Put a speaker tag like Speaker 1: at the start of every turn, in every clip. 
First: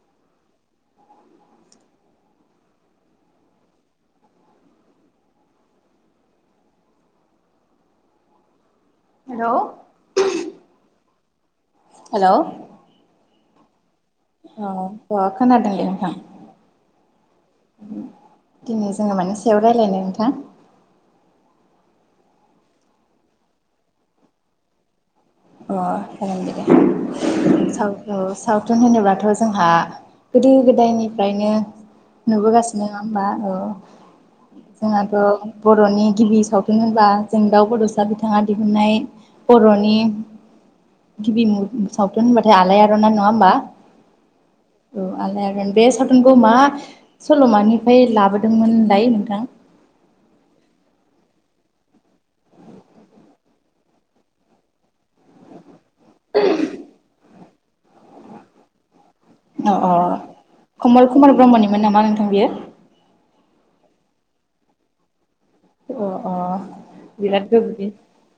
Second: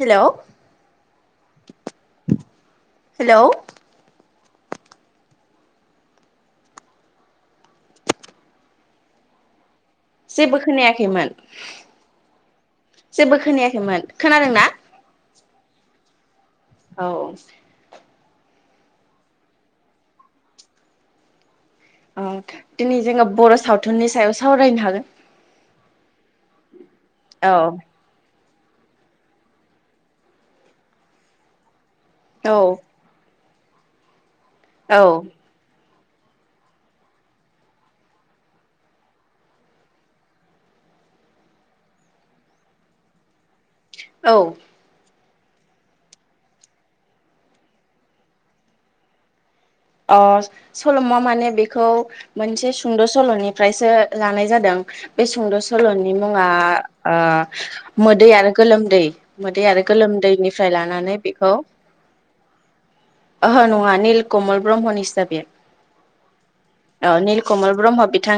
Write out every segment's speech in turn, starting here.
Speaker 1: Hello hello
Speaker 2: हेऔ
Speaker 1: जेबो खोनायाखैमोन।
Speaker 2: हेलौ
Speaker 1: जेबो खोनायाखै खैमोन
Speaker 2: औ खोनादोंलै नोंथां
Speaker 1: औ
Speaker 2: दिनै जोंङो माने सायाव रायज्लायनो नोंथां
Speaker 1: औ दिनै जोंङो बर' सावथुननि सायाव सावरायनो हागोन
Speaker 2: अ जागोन दे
Speaker 1: औ
Speaker 2: सावराय सावथुन होनोब्लाथ' जोंहा गोदो गोदायनिफ्रायनो
Speaker 1: औ
Speaker 2: नुबोगासिनो नंङा होमबा औ जोंहाथ'
Speaker 1: औ
Speaker 2: बर'नि गिबि सावथुन होनबा जों दाउ बड'सा बिथाङा दिहुननाय बर'नि गिबि सावथुन होनबाथाय आलाय अरन नंङा होमबा
Speaker 1: औ
Speaker 2: आलाय अरन बे सावथुनखौ मा सल'मानिफ्राय लाबोदोंमोनलाय नोंथां
Speaker 1: अ सल'मा माने बेखौ मोनसे सुंद' सल'निफ्रायसो लानाय जादों बे सुंद' सल' सल'नि मुंङा मोदै आरो गोलोमदै मोदै
Speaker 2: अ
Speaker 1: आरो
Speaker 2: अ
Speaker 1: गोलोमदैनिफ्राय
Speaker 2: कमल
Speaker 1: लानानै
Speaker 2: कुमार
Speaker 1: बेखौ
Speaker 2: ब्रह्मनिमोन नामा नोंथां बियो
Speaker 1: ओहो नङा निल कमल ब्रह्म सिहाबे
Speaker 2: अ अ
Speaker 1: ओ निल
Speaker 2: बिराद गोब
Speaker 1: कमल ब्रह्म बिथां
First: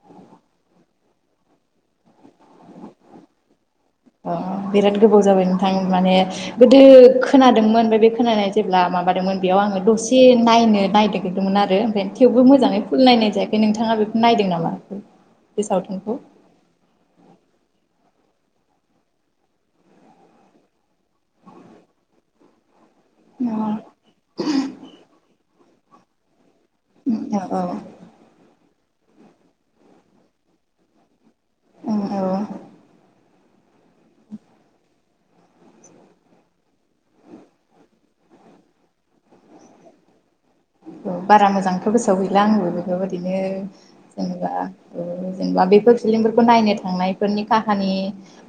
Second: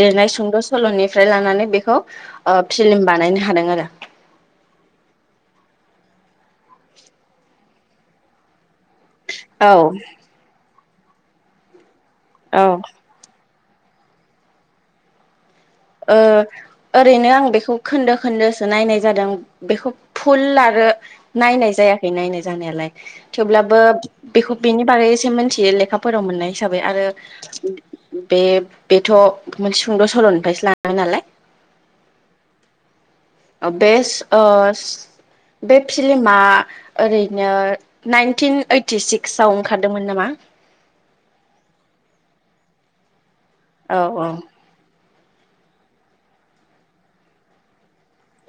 Speaker 1: लिरनाय सुंद सलनि फ्राय लानानै बेखौ ओ फिलिम बानायनो हादों आरो
Speaker 2: अ बिराद गोबाव जाबाय नोंथां माने गोदो खोनादोंमोन बे खोनानाय जे माबादोंमोन बेयाव आङो
Speaker 1: औ
Speaker 2: दसे नायनो नायगिरदोंमोन आरो ओमफाय थेवबो
Speaker 1: औ
Speaker 2: मोजाङै फुननाय नाय जाया बे नोंथाङा बेखौ नायदों नामा बे सावथुनखौ
Speaker 1: ओ ओरैनो आं बेखौ खोनदो खोन्दोसो नायनाय जादों बेखौ फुल आरो नायनाय जायाखै नायनाय जानायालाय थेवब्लाबो
Speaker 2: अ
Speaker 1: बेखौ बेनि बागैसो मिथियो ले लेखाफोराव मोननाय हिसाबै आरो
Speaker 2: औ
Speaker 1: बे बेथ मोनसे सुंद सलनिफ्रायसो ला नालाय
Speaker 2: औ औ
Speaker 1: अबेस अस बे फिल्मा ओरैनो नाइनटिन ओइटि सिक्स आव ओंखारदोंमोन नामा
Speaker 2: औ बारा मोजांथ गोसोआव गैला आंबो बेफोरबायदि बिदिनो
Speaker 1: औ औ
Speaker 2: जेनेबा औ जेनेबा बेफोर फिलिमफोरखौ नायनो थांनायफोरनि काहानि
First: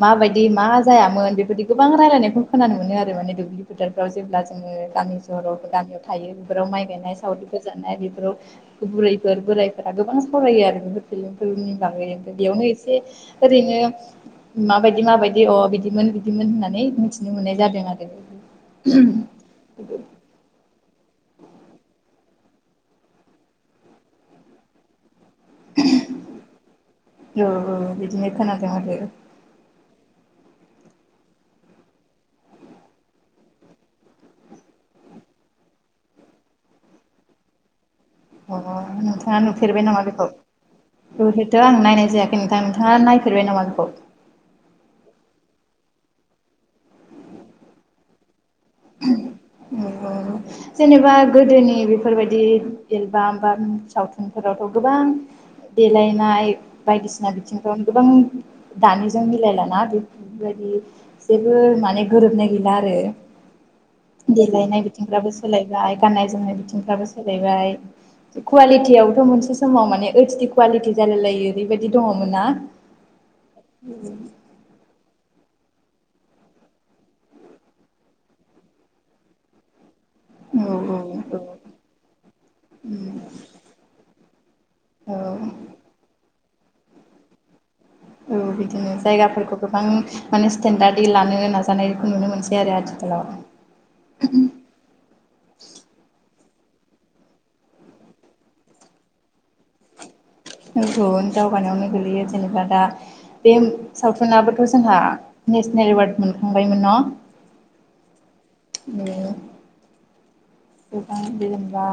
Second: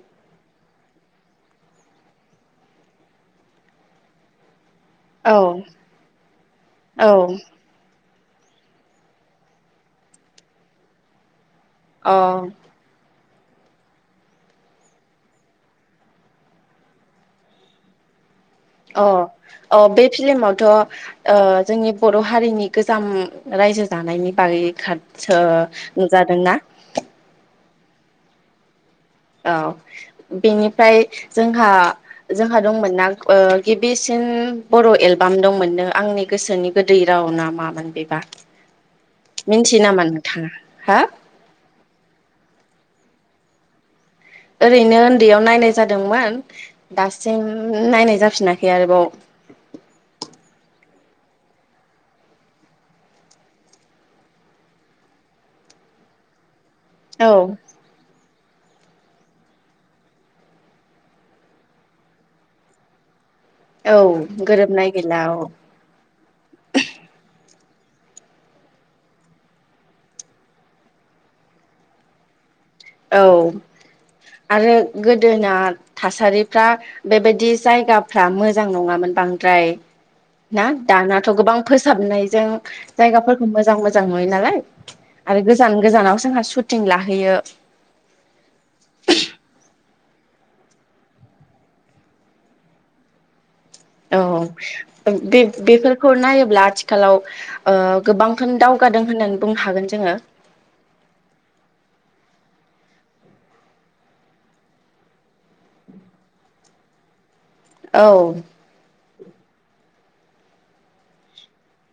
Speaker 2: माबायदि मा जायामोन बेबायदि गोबां रायलायनायखौ खोनानो मोनो आरो माने दुब्लि फोथारफ्राव जेब्ला जोङो गामि
Speaker 1: औ
Speaker 2: सहरावबो गामियाव थायो बेफोराव माइ गायनाय
Speaker 1: औ
Speaker 2: सावरिफोर बेफोर बेफोराव बुरैफोर बोरायफोरा गोबां सावरायो आरो बेफोर फिल्म फोरनि बागै
Speaker 1: अ
Speaker 2: बेयावनो एसे ओरैनो माबायदि माबायदि अ बिदिमोन बिदिमोन होननानै मिथिनो मोननाय जादों आरो
Speaker 1: अ अ बे फिलमावथ ओ जोंनि बर हारिनि गोजाम रायजो जानायनि बागै खादसो ओ नुजादों ना?
Speaker 2: औ औ बिदिनो खोनादों आरो
Speaker 1: औ बेनिफ्राय जोंहा जोंहा दंमोन ना ओ गिबिसिन बर एलबाम दंमोननो आंनि गोसोनि गोदै राव ना मामोन बे
Speaker 2: अ नोंथाङा नुफेरबाय नामा बेखौ
Speaker 1: नोंथाङा हा
Speaker 2: ओहोथआं नायनाय जायाखै नोंथां नोंथाङा नाय नुफेरबाय नामा बेखौ
Speaker 1: ओरैनो उन्दैयाव नायनाय जादोंमोन दासिम नायनाय जाफिना बे आरोबाव
Speaker 2: जेनेबा गोदोनि बेफोरबायदि एलबाम बा सावथुनफोरावथ गोबां देलायनाय बायदिसिना
Speaker 1: औ
Speaker 2: बिथिंफ्राव गोबां दानिजों मिलायलाना बेफोरबायदि जेबो माने गोरोबनाय गैला आरो
Speaker 1: औ
Speaker 2: देलायनाय
Speaker 1: गोरोबनाय गैला
Speaker 2: बिथिंफ्राबो
Speaker 1: औ
Speaker 2: सोलायबाय गाननाय जोमनाय बिथिंफ्राबो सोलायबाय कुवालिटियावथ मोनसे समाव माने ओइस डि कुवालिटि जालाय लायो ओरैबायदि दङमोनना
Speaker 1: औ आरो गो दोना थासारिफ्रा बेबायदि जायगाफ्रा मोजां नङामोन बांद्राय
Speaker 2: औ
Speaker 1: ना दानाथ
Speaker 2: औ औ
Speaker 1: गोबां फोसाबनायजों
Speaker 2: उम
Speaker 1: जायगाफोरखौ मोजां मोजां नुयो नालाय
Speaker 2: औ
Speaker 1: आरो गोजान गोजानाव जोंहा सुट टिं लाहैयो
Speaker 2: औ बिदिनो जायगाफोरखौ गोबां माने स्टेनडार्ड दि लानो नाजानायखौ नुनो मोनसै आरो आथिखालाव
Speaker 1: औ बे बेफोरखौ नायोब ब्ला आथिखालाव ओ गोबांथन दावगादों होननानै बुंनो हागोन जोङो
Speaker 2: बेनथन दावगानायावनो गोगलैयो जेनेबा दा बे सावथुनाबोथ जोंहा नेस्नेल एवार्ड मोनखांबायमोन ना
Speaker 1: औ
Speaker 2: नों गोबां जेनेबा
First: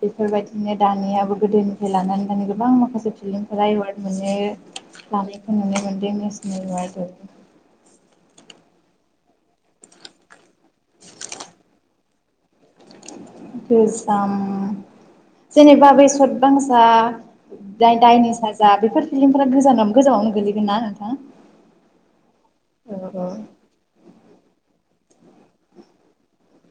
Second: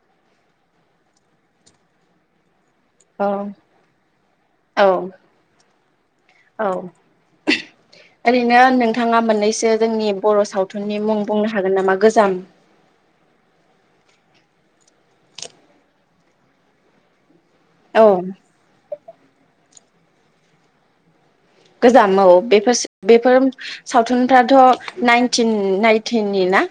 Speaker 2: बेफोरबायदिनो दानियाबो गोदोनिफ्राय लानानै दानि गो बां माखासे
Speaker 1: औ
Speaker 2: फिल्मफोरा एवार्ड मोननो लानायखौ नुनो मोन [inaudible]
Speaker 1: औ ओरैनो नों थाङा मोननैसो जोंनि बर सावथुननि मुं बुंनो हागोन नामा गोजाम?
Speaker 2: गोजाम जेनेबा बे सदबांसा जाय
Speaker 1: औ
Speaker 2: दायनि साजा बेफोर फिलिमफोरा गोजानाव गोजामावनो गोलैगोन ना नोंथां?
Speaker 1: गोजाम औ बेफोर बेफोर सावथुनफ्राथ नाइनटिन नाइटिनि ना?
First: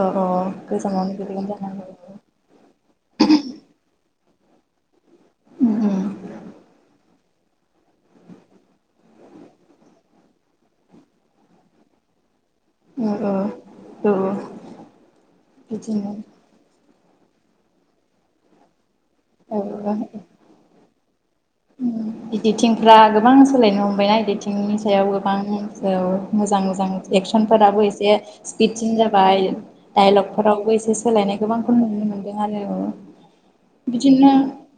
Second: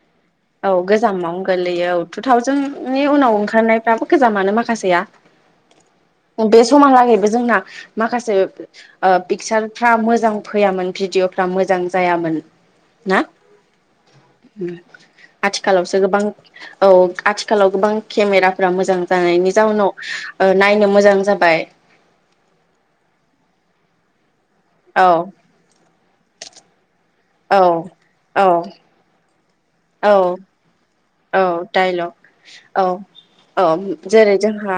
Speaker 2: अ अ
Speaker 1: औ गोजामावनो
Speaker 2: गोलैगोन
Speaker 1: गोगलैयो औ
Speaker 2: जानांगौ
Speaker 1: टु थावजेननि उनाव ओंखारनायफ्राबो गोजामानो माखासेया
Speaker 2: उम उम
Speaker 1: बे समहालागैबो जोंना माखासे ओ पिकसारफ्रा मोजां फैयामोन भिडिअफ्रा मोजां जायामोन। ना
Speaker 2: उम्म ओ ओ ओ
Speaker 1: आथिखालावसो गोबां औ आथिखालाव गोबां केमेराफोरा मोजां जानायनि
Speaker 2: औ औ
Speaker 1: जाउनाव नायनो मोजां जाबाय।
Speaker 2: बायना [unintelligible]
Speaker 1: औ
Speaker 2: सायाव गोबां मोजां मोजां
Speaker 1: औ
Speaker 2: एक्सनफोराबो एसे
Speaker 1: औ
Speaker 2: स्पिडसिन जाबाय।
Speaker 1: औ
Speaker 2: डाइलगफोरावबो एसे सोलायनाय
Speaker 1: औ
Speaker 2: गोबांखौ नुनो
Speaker 1: डाइलग
Speaker 2: मोनदों आरो।
Speaker 1: औ औ
Speaker 2: बिदिनो
Speaker 1: जेरै जोंहा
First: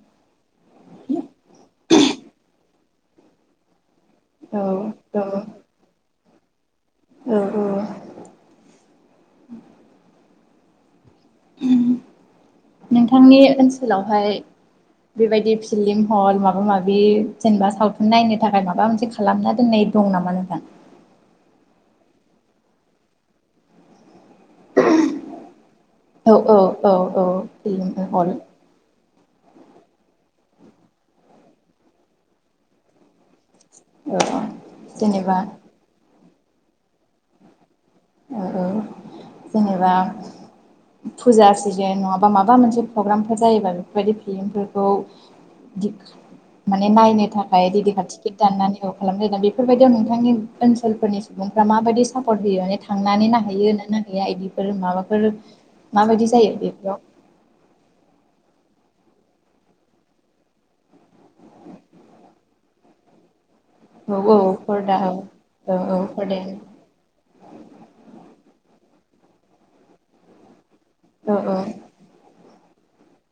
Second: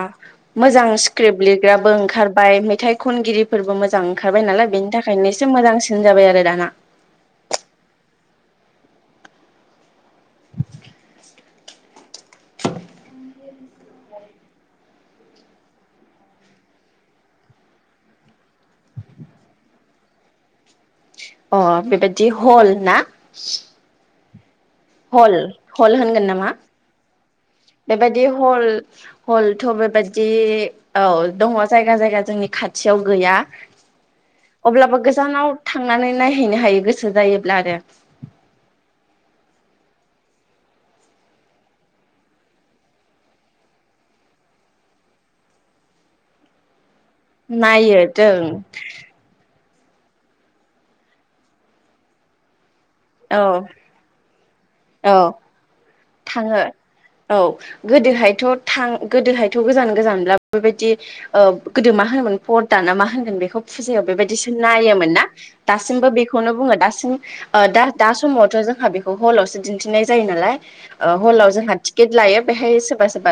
Speaker 1: मोजां स्क्रिप्ट लिरग्राबो ओंखारबाय मेथाइ खनगिरिफोरबो मोजां ओंखारबाय
Speaker 2: औ
Speaker 1: नालाय बेनि
Speaker 2: औ
Speaker 1: थाखायनो एसे मोजांसिन जाबाय आरो दा। [unintelligible]
Speaker 2: औ औ
Speaker 1: [unintelligible]
Speaker 2: नोंथांनि ओनसोलावहाय बेबायदि फिलिम हल माबा माबि जेनेबा सावथुन नायनो थाखाय माबा मोनसे खालामना दोननाय दं नामा नोंथां?
Speaker 1: अ बेबायदि हल ना? ह'ल ह'ल होनगोन
Speaker 2: औ
Speaker 1: नामा
Speaker 2: औ औ औ फिल्म
Speaker 1: बेबायदि ह'ल ह'लथ बे बेबादि औ दङ जायगा जायगा जोंनि खाथियाव गैया।
Speaker 2: औ औ
Speaker 1: अब्लाबो
Speaker 2: जेनेबा
Speaker 1: गोजानाव थांनानै नायहैनो हायो गोसो जायोब्ला आरो।
Speaker 2: औ -औ जेनेबा फुजा सिजेन नङाबा माबा मोनसे पग्रामफोर जायोबा बेफोरबायदि फिलिमफोरखौ दि नायनो थाखाय
Speaker 1: नायो
Speaker 2: रेडेखा
Speaker 1: जों
Speaker 2: टिकेट दाननानै [unintelligible] बेफोरबायदियाव नोंथांनि ओनसोलफोरनि सुबुंफ्रा माबायदि सापर्ट होयो माने थांनानै
Speaker 1: औ
Speaker 2: नाहैयो ना नायहैया इदिफोर माबाफोर
Speaker 1: औ
Speaker 2: माबायदि जायो
Speaker 1: थाङो
Speaker 2: बेफोराव।
Speaker 1: औ गोदोहायथ' थां गोदोहायथ गोजान गोजानब्ला बेबायदि गोदो मा होनोमोन फरदाना मा होनगोन बेखौ फुजायाव
Speaker 2: औ औ
Speaker 1: बेबायदिसो
Speaker 2: फरदा औ
Speaker 1: नायोमोन ना
Speaker 2: औ औ
Speaker 1: दासिमबो बेखौनो बुङो
Speaker 2: फरदायानो
Speaker 1: दासिम ओ दा थ जोंहा बेखौ हलावसो दिन्थिनाय जायो नालाय ओ
Speaker 2: औ
Speaker 1: हलाव जोंहा टिकेट लायो बेहाय सोरबा- सोरबा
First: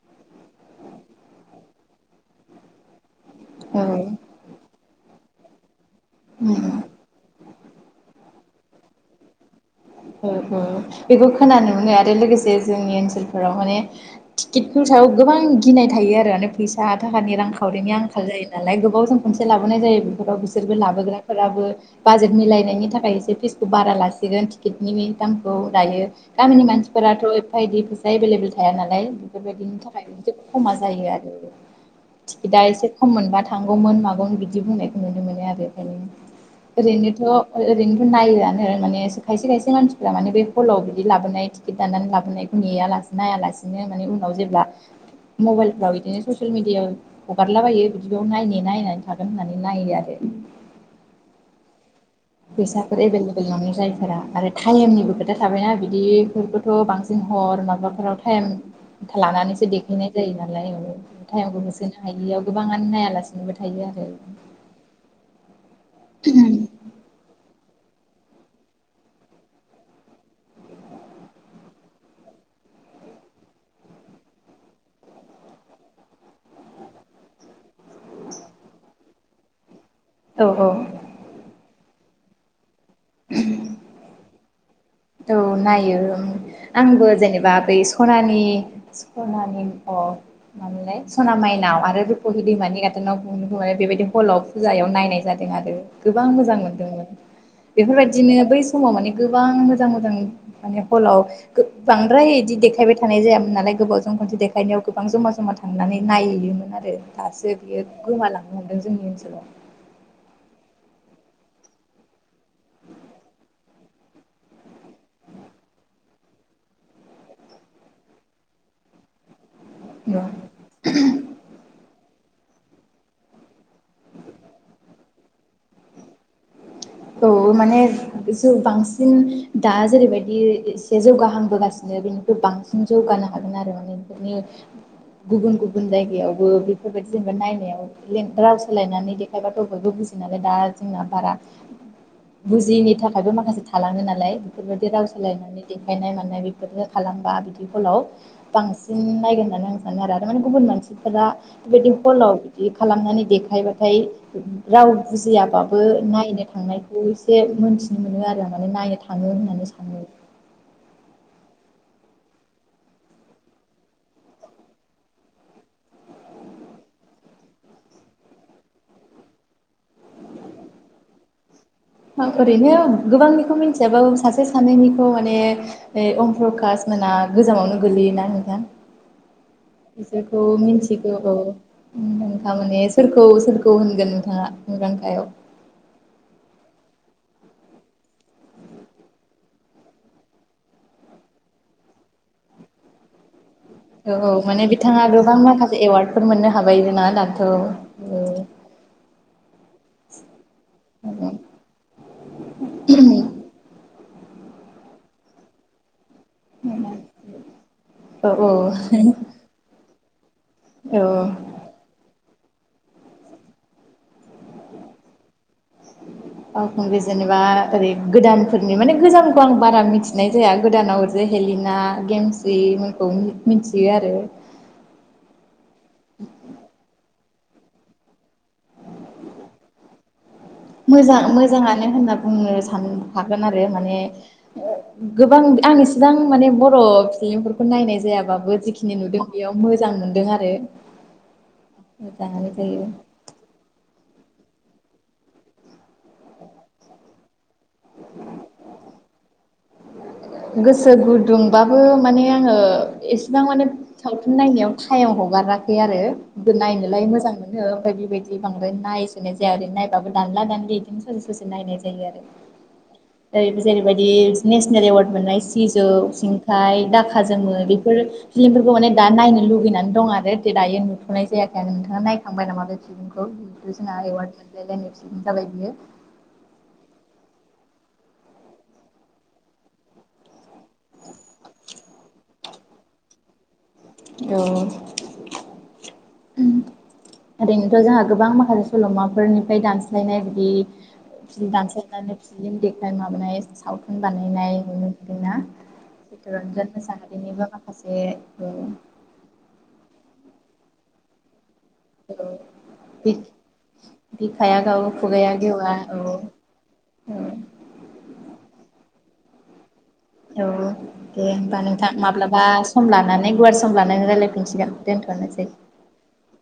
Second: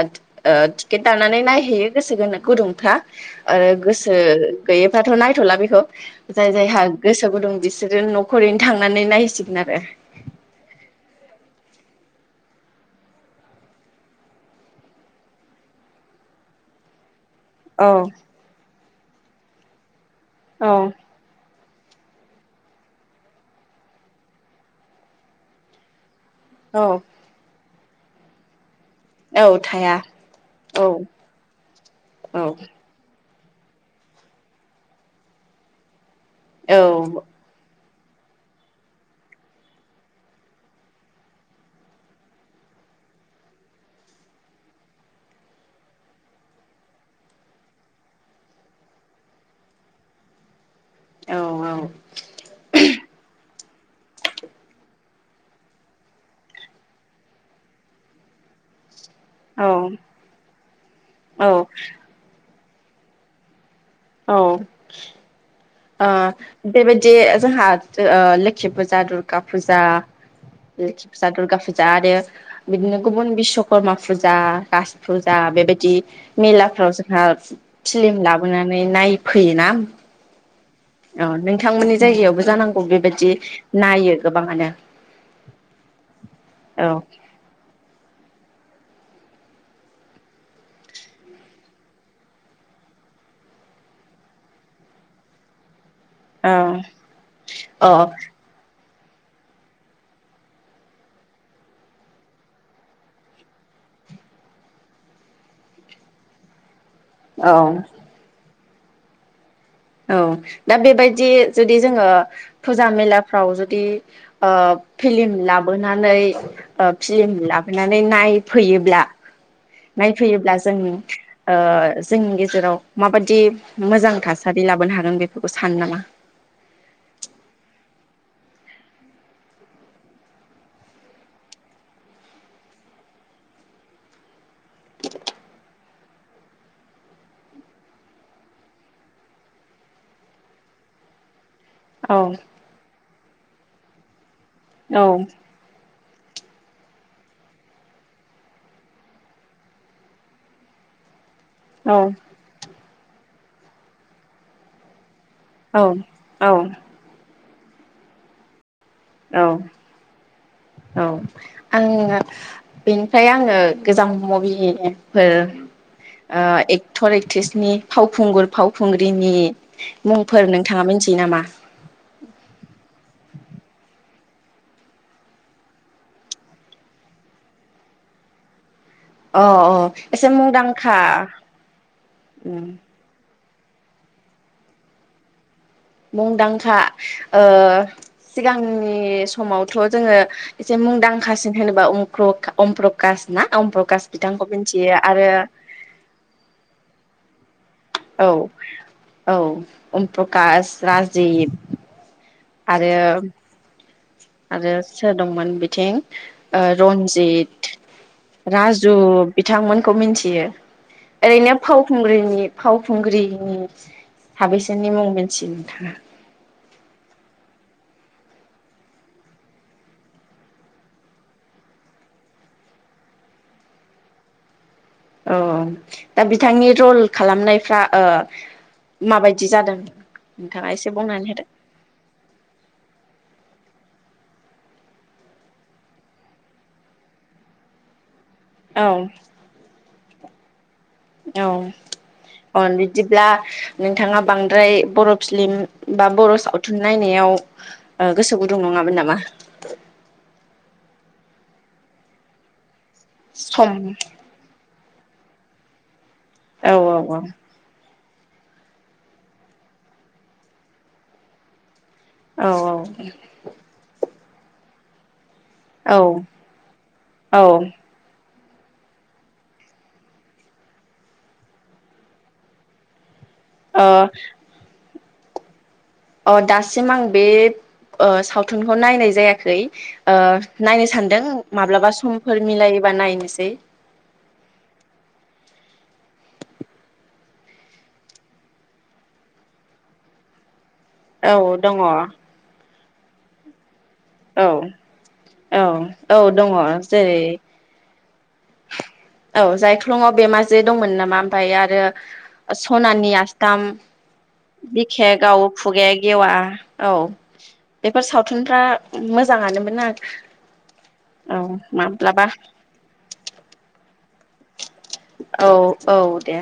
Speaker 1: ओ टिकेट दाननानै नायहैयो गोसो गो गुदुंफ्रा। ओ
Speaker 2: औ
Speaker 1: गोसो गैयैबाथ नाय थला बिखौ। जाय जायहा गोसो गुदुं बिसोरो न खरैनो थांनानै नायसि
Speaker 2: [unintelligible] बेबो खोनानो माने आरो लोगोसे जोंनि ओनसोलफोराव माने टिकितनि सायाव गोबां गिनाय थायो आरो माने फैसा था खानि
Speaker 1: औ
Speaker 2: रांखाविनि आखाल जायो नालाय गोबावजों खनसे लाबोनाय जायो बे न'खराव बिसोरबो
Speaker 1: औ
Speaker 2: लाबोग्राफोराबो बाजेट मिलायनायनि थाखाय एसे फिसखौ बारा लासिगोन टिकिटनि दामखौ लायो गामिनि
Speaker 1: औ
Speaker 2: मानसिफोराथ' एफाइदि एभेलेबोल थाया ना
Speaker 1: औ
Speaker 2: बेफोरबायदिनि
Speaker 1: थाया
Speaker 2: थाखायबो खमा
Speaker 1: औ
Speaker 2: जायो आरो टिकेटआ एसे खम मोनबथाय थांगौमोन मागौमोन बिदि बुंनायखौ नुनो मोनो आरो
Speaker 1: औ
Speaker 2: ओंखायनो ओरैनोथ ओ-ओरै नायो माने खायसे खायसे मानसिफ्रा माने बे हलाव बिदि लाबोनाय टिकेट दाननानै लाबोनायखौ नेया लासे नाया लासिनो माने उनाव जेब्ला मबाइलफ्राव बिदिनो ससियेल मिडियाआव हगारलाबायो बिदियाव नाय नायनानै थागोन होननानै नायो आरो
Speaker 1: औ औ
Speaker 2: फैसाफोर एभेलेबेल नङै जायफोरा आरो टाइमनिबो खोथा थाबायना बिदिफोरखौथ' बांसिन हर माबाफोराव टाइम लानानैसो देखायनाय जायो नालाय
Speaker 1: औ
Speaker 2: टाइमखौ होसोनो हायियाव गोबाङानो नायालासिनोबो थायो आरो
Speaker 1: ओ बे बायदि जोंहा ओ लोखि फुजा दुर्गा फुजा लोखि फुजा दुर्गा फुजा आरो बिदिनो गुबुन बिशस्वकर्मा फुजा राज फुजा बेबायदि मेलाफोराव जोंहा फिलिम लाबोनानै नायफैयोना
Speaker 2: औ औ
Speaker 1: अ नोंथांमोननि जायगायावबो जानां बेबायदि नायो गोबाङानो
Speaker 2: औ नायो
Speaker 1: औ
Speaker 2: आंबो जेनेबा बै सना नि सनानि अ मा मोनलाय सना मायनाव आरो रुपुहि दैमानि गाथोनाव बेबायदि हलाव फुजायाव नाय नाय जादों आरो। गोबां मोजां
Speaker 1: औ
Speaker 2: मोनदोंमोन
Speaker 1: औ
Speaker 2: बेफोरबायदिनो बै फुंङाव माने गोबां मोजां मोजां माने हलाव बांद्राय इदि देखायबाय थानाय जायामोन नालाय गोबावजों खनसे देखायनायाव गोबां जमा-जमा थांनानै नायोमोन आरो। दासो
Speaker 1: औ
Speaker 2: बियो गोमालां दों जोंनि ओनसोलाव।
Speaker 1: औ दा बेबायदि जुदि जोंङो फुजा मेलाफ्राव जुदि ओ फिलिम लाबोनानै फिलिम लाबोनानै नायफैयोब्ला नायफैयोब्ला जों ओ जोंनि गेजेराव माबादि मोजां थासारि लाबोनो हागोन बेफोरखौ सानो नामा।
Speaker 2: औ माने ज बांसिन दा जेरैबायदि एसे जौगाहांबोगासिनो बेनिख्रुइ बांसिन जौगानो हागोन आरो माने बेफोरनि गुबुन-गुबुन जायगायावबो बेफोरबायदि जेनेबा नायनायाव राव सोलायनानै देखायबाथ' बयबो बुजियो नालाय दा जोंना बारा
Speaker 1: औ
Speaker 2: बुजियिनि थाखाय बेआवबो माखासे थालां ओ नालाय। बेफोरबायदि
Speaker 1: औ
Speaker 2: राव सोलायनानै दे गायनाय मानाय बेफोर खालामबा बिदि फलाव बांसिन नायगोन होननानै आं सानो आरो माने गुबुन मानसिफोरा बेबादि
Speaker 1: औ
Speaker 2: हलाव बिदि खालामनानै देखायबाथाय राव
Speaker 1: औ
Speaker 2: बुजियाबाबो नायनो
Speaker 1: औ
Speaker 2: थांनायखौ एसे मोनथिनो मोनो आरो माने नायनो थाङो
Speaker 1: औ
Speaker 2: होननानै सानो।
Speaker 1: औ आङो बेनिफ्राय आङो गोजाम मुभिफोर ओ एक्टर एक्ट्रिसनि फावखुंगुर फावखुंग्रिनि मुंफोर नोंथाङा मिथियो नामा।
Speaker 2: ओरैनो गोबांनिखौ मिथियाबो सासे सानैनिखौ माने ओइ अमप्रकास मोनहा गोजामावनो गोलैयोना नोंथां
Speaker 1: अ एसे
Speaker 2: बिसोरखौ
Speaker 1: मुंदांखा
Speaker 2: मिथिगौ औ नोंथां
Speaker 1: उम
Speaker 2: माने सोरखौ सोरखौ औ होनगोन नोंथाङा मुंदांखायाव
Speaker 1: मुंदांखा ओ सिगांनि समावथ जोंङो एसे मुंदांखासिन होनोबा अमप्र-अमप्रकास ना। अम प्रकास
Speaker 2: औ औ
Speaker 1: बिथांखौ
Speaker 2: माने
Speaker 1: मिथियो
Speaker 2: बिथाङा
Speaker 1: आरो
Speaker 2: गोबां माखासे एवार्डफोर मोननो हाबाय ना दा औ
Speaker 1: औ औ अमप्रकास राजिब आरो आरो सोर दंमोन बिथिं ओ रन्जित
Speaker 2: औ औ
Speaker 1: राजु बिथांमोन खौ मिन्थियो।
Speaker 2: औ
Speaker 1: ओरैनो फावखुंग्रिनि फावखुंग्रिनि साबेसेनि मुं मोनथि नोंथाङा?
Speaker 2: फावखुंग्रि जेनेबा ओरै गोदानफोरनि माने गोजामखौ आं बारा मिथिनाय जाया गोदानाव जे हेलिना गेमस्रिमोनखौ मि-मिथियो आरो
Speaker 1: औ दा बिथांनि रल खालामनायफ्रा ओ माबायदि जादों? नोंथाङा एसे
Speaker 2: मोजां
Speaker 1: बुंनानै होदो
Speaker 2: मोजाङानो होनना बुंनो सानहाखागोन आरो माने ओ गोबां आं इसेबां माने बर' फिलिमफोरखौ नायनाय जायाबा बो जिखिनि
Speaker 1: औ
Speaker 2: नुदों बेयाव मोजां नु दों आरो
Speaker 1: औ
Speaker 2: मोजाङानो
Speaker 1: अन
Speaker 2: जायो
Speaker 1: बिदिब्ला नोंथाङा बांद्राय बर' फिलिम बा बर' सावथुन नायनायाव ओ गोसो गुदुं नङामोन नामा? [inaudible]
Speaker 2: गोसो गुदुंबाबो माने आङो एसेबां माने
Speaker 1: सम
Speaker 2: सावथुन नायनायाव सायाव हगाराखै आरो।
Speaker 1: औ
Speaker 2: नायनोलाय मोजां मोनो ओमफ्राय बिबायदि बि बांद्राय नायसुनाय जाया आरैनो नायबाबो दानला दानलि बिदिनो ससे ससे नायनाय जायो आरो
Speaker 1: औ
Speaker 2: ओरैबो जेरैबायदि नेसनेल ऐवरत मोननाय सिजौ
Speaker 1: औ
Speaker 2: सिंखाय दाखा
Speaker 1: औ
Speaker 2: जोमै बेफोरो फिलिमफोरखौ माने दा नायनो लुगैनानै दं आरो दायो नुथ'नाय जायाखै आरो नोंथाङा नायखांबाय नामा बे फिल्मखौ। खौ जोंहा
Speaker 1: ओ
Speaker 2: ऐवरत मोनलायनाय जाबाय बियो।
Speaker 1: अ दासिम आं बे ओ सावथुनखौ नायनाय जायाखै ओ नायनो सानदों माब्लाबा समफोर मिलायोबा नायनोसै।
Speaker 2: औ। ओरैनोथ' जोंहा गोबां माखासे सल'मा फोरनिफ्राय दानस्लायनाय बिदि
Speaker 1: औ
Speaker 2: फिल्म
Speaker 1: दङ
Speaker 2: दानस्लायनानै फिल्म देखाय ओमफाय माबानाय साउथु न बानायनाय
Speaker 1: औ
Speaker 2: नुनो मोनदोंना
Speaker 1: औ औ दङ
Speaker 2: चितरन्जन
Speaker 1: जेरै
Speaker 2: मोसाहारिनिबो माखासे औ
Speaker 1: औ जायखौ सिुफ्लङाव बेमाजे दंमोन नामा ओमफ्राय आरो
Speaker 2: औ
Speaker 1: सनानि आस्थाम
Speaker 2: बिखाया गावो
Speaker 1: बिखायाव
Speaker 2: खुगाया
Speaker 1: गावो
Speaker 2: गेवा
Speaker 1: खुगाया
Speaker 2: औ
Speaker 1: गेवा औ बेफोर सावथुनफ्रा मोजां मोजांआनो मोना
Speaker 2: औ दे होनबा नोंथां माब्लाबा सम लानानै माने गुवार सम लानानै रायलाय फिनसिगोन।
Speaker 1: औ औ दे।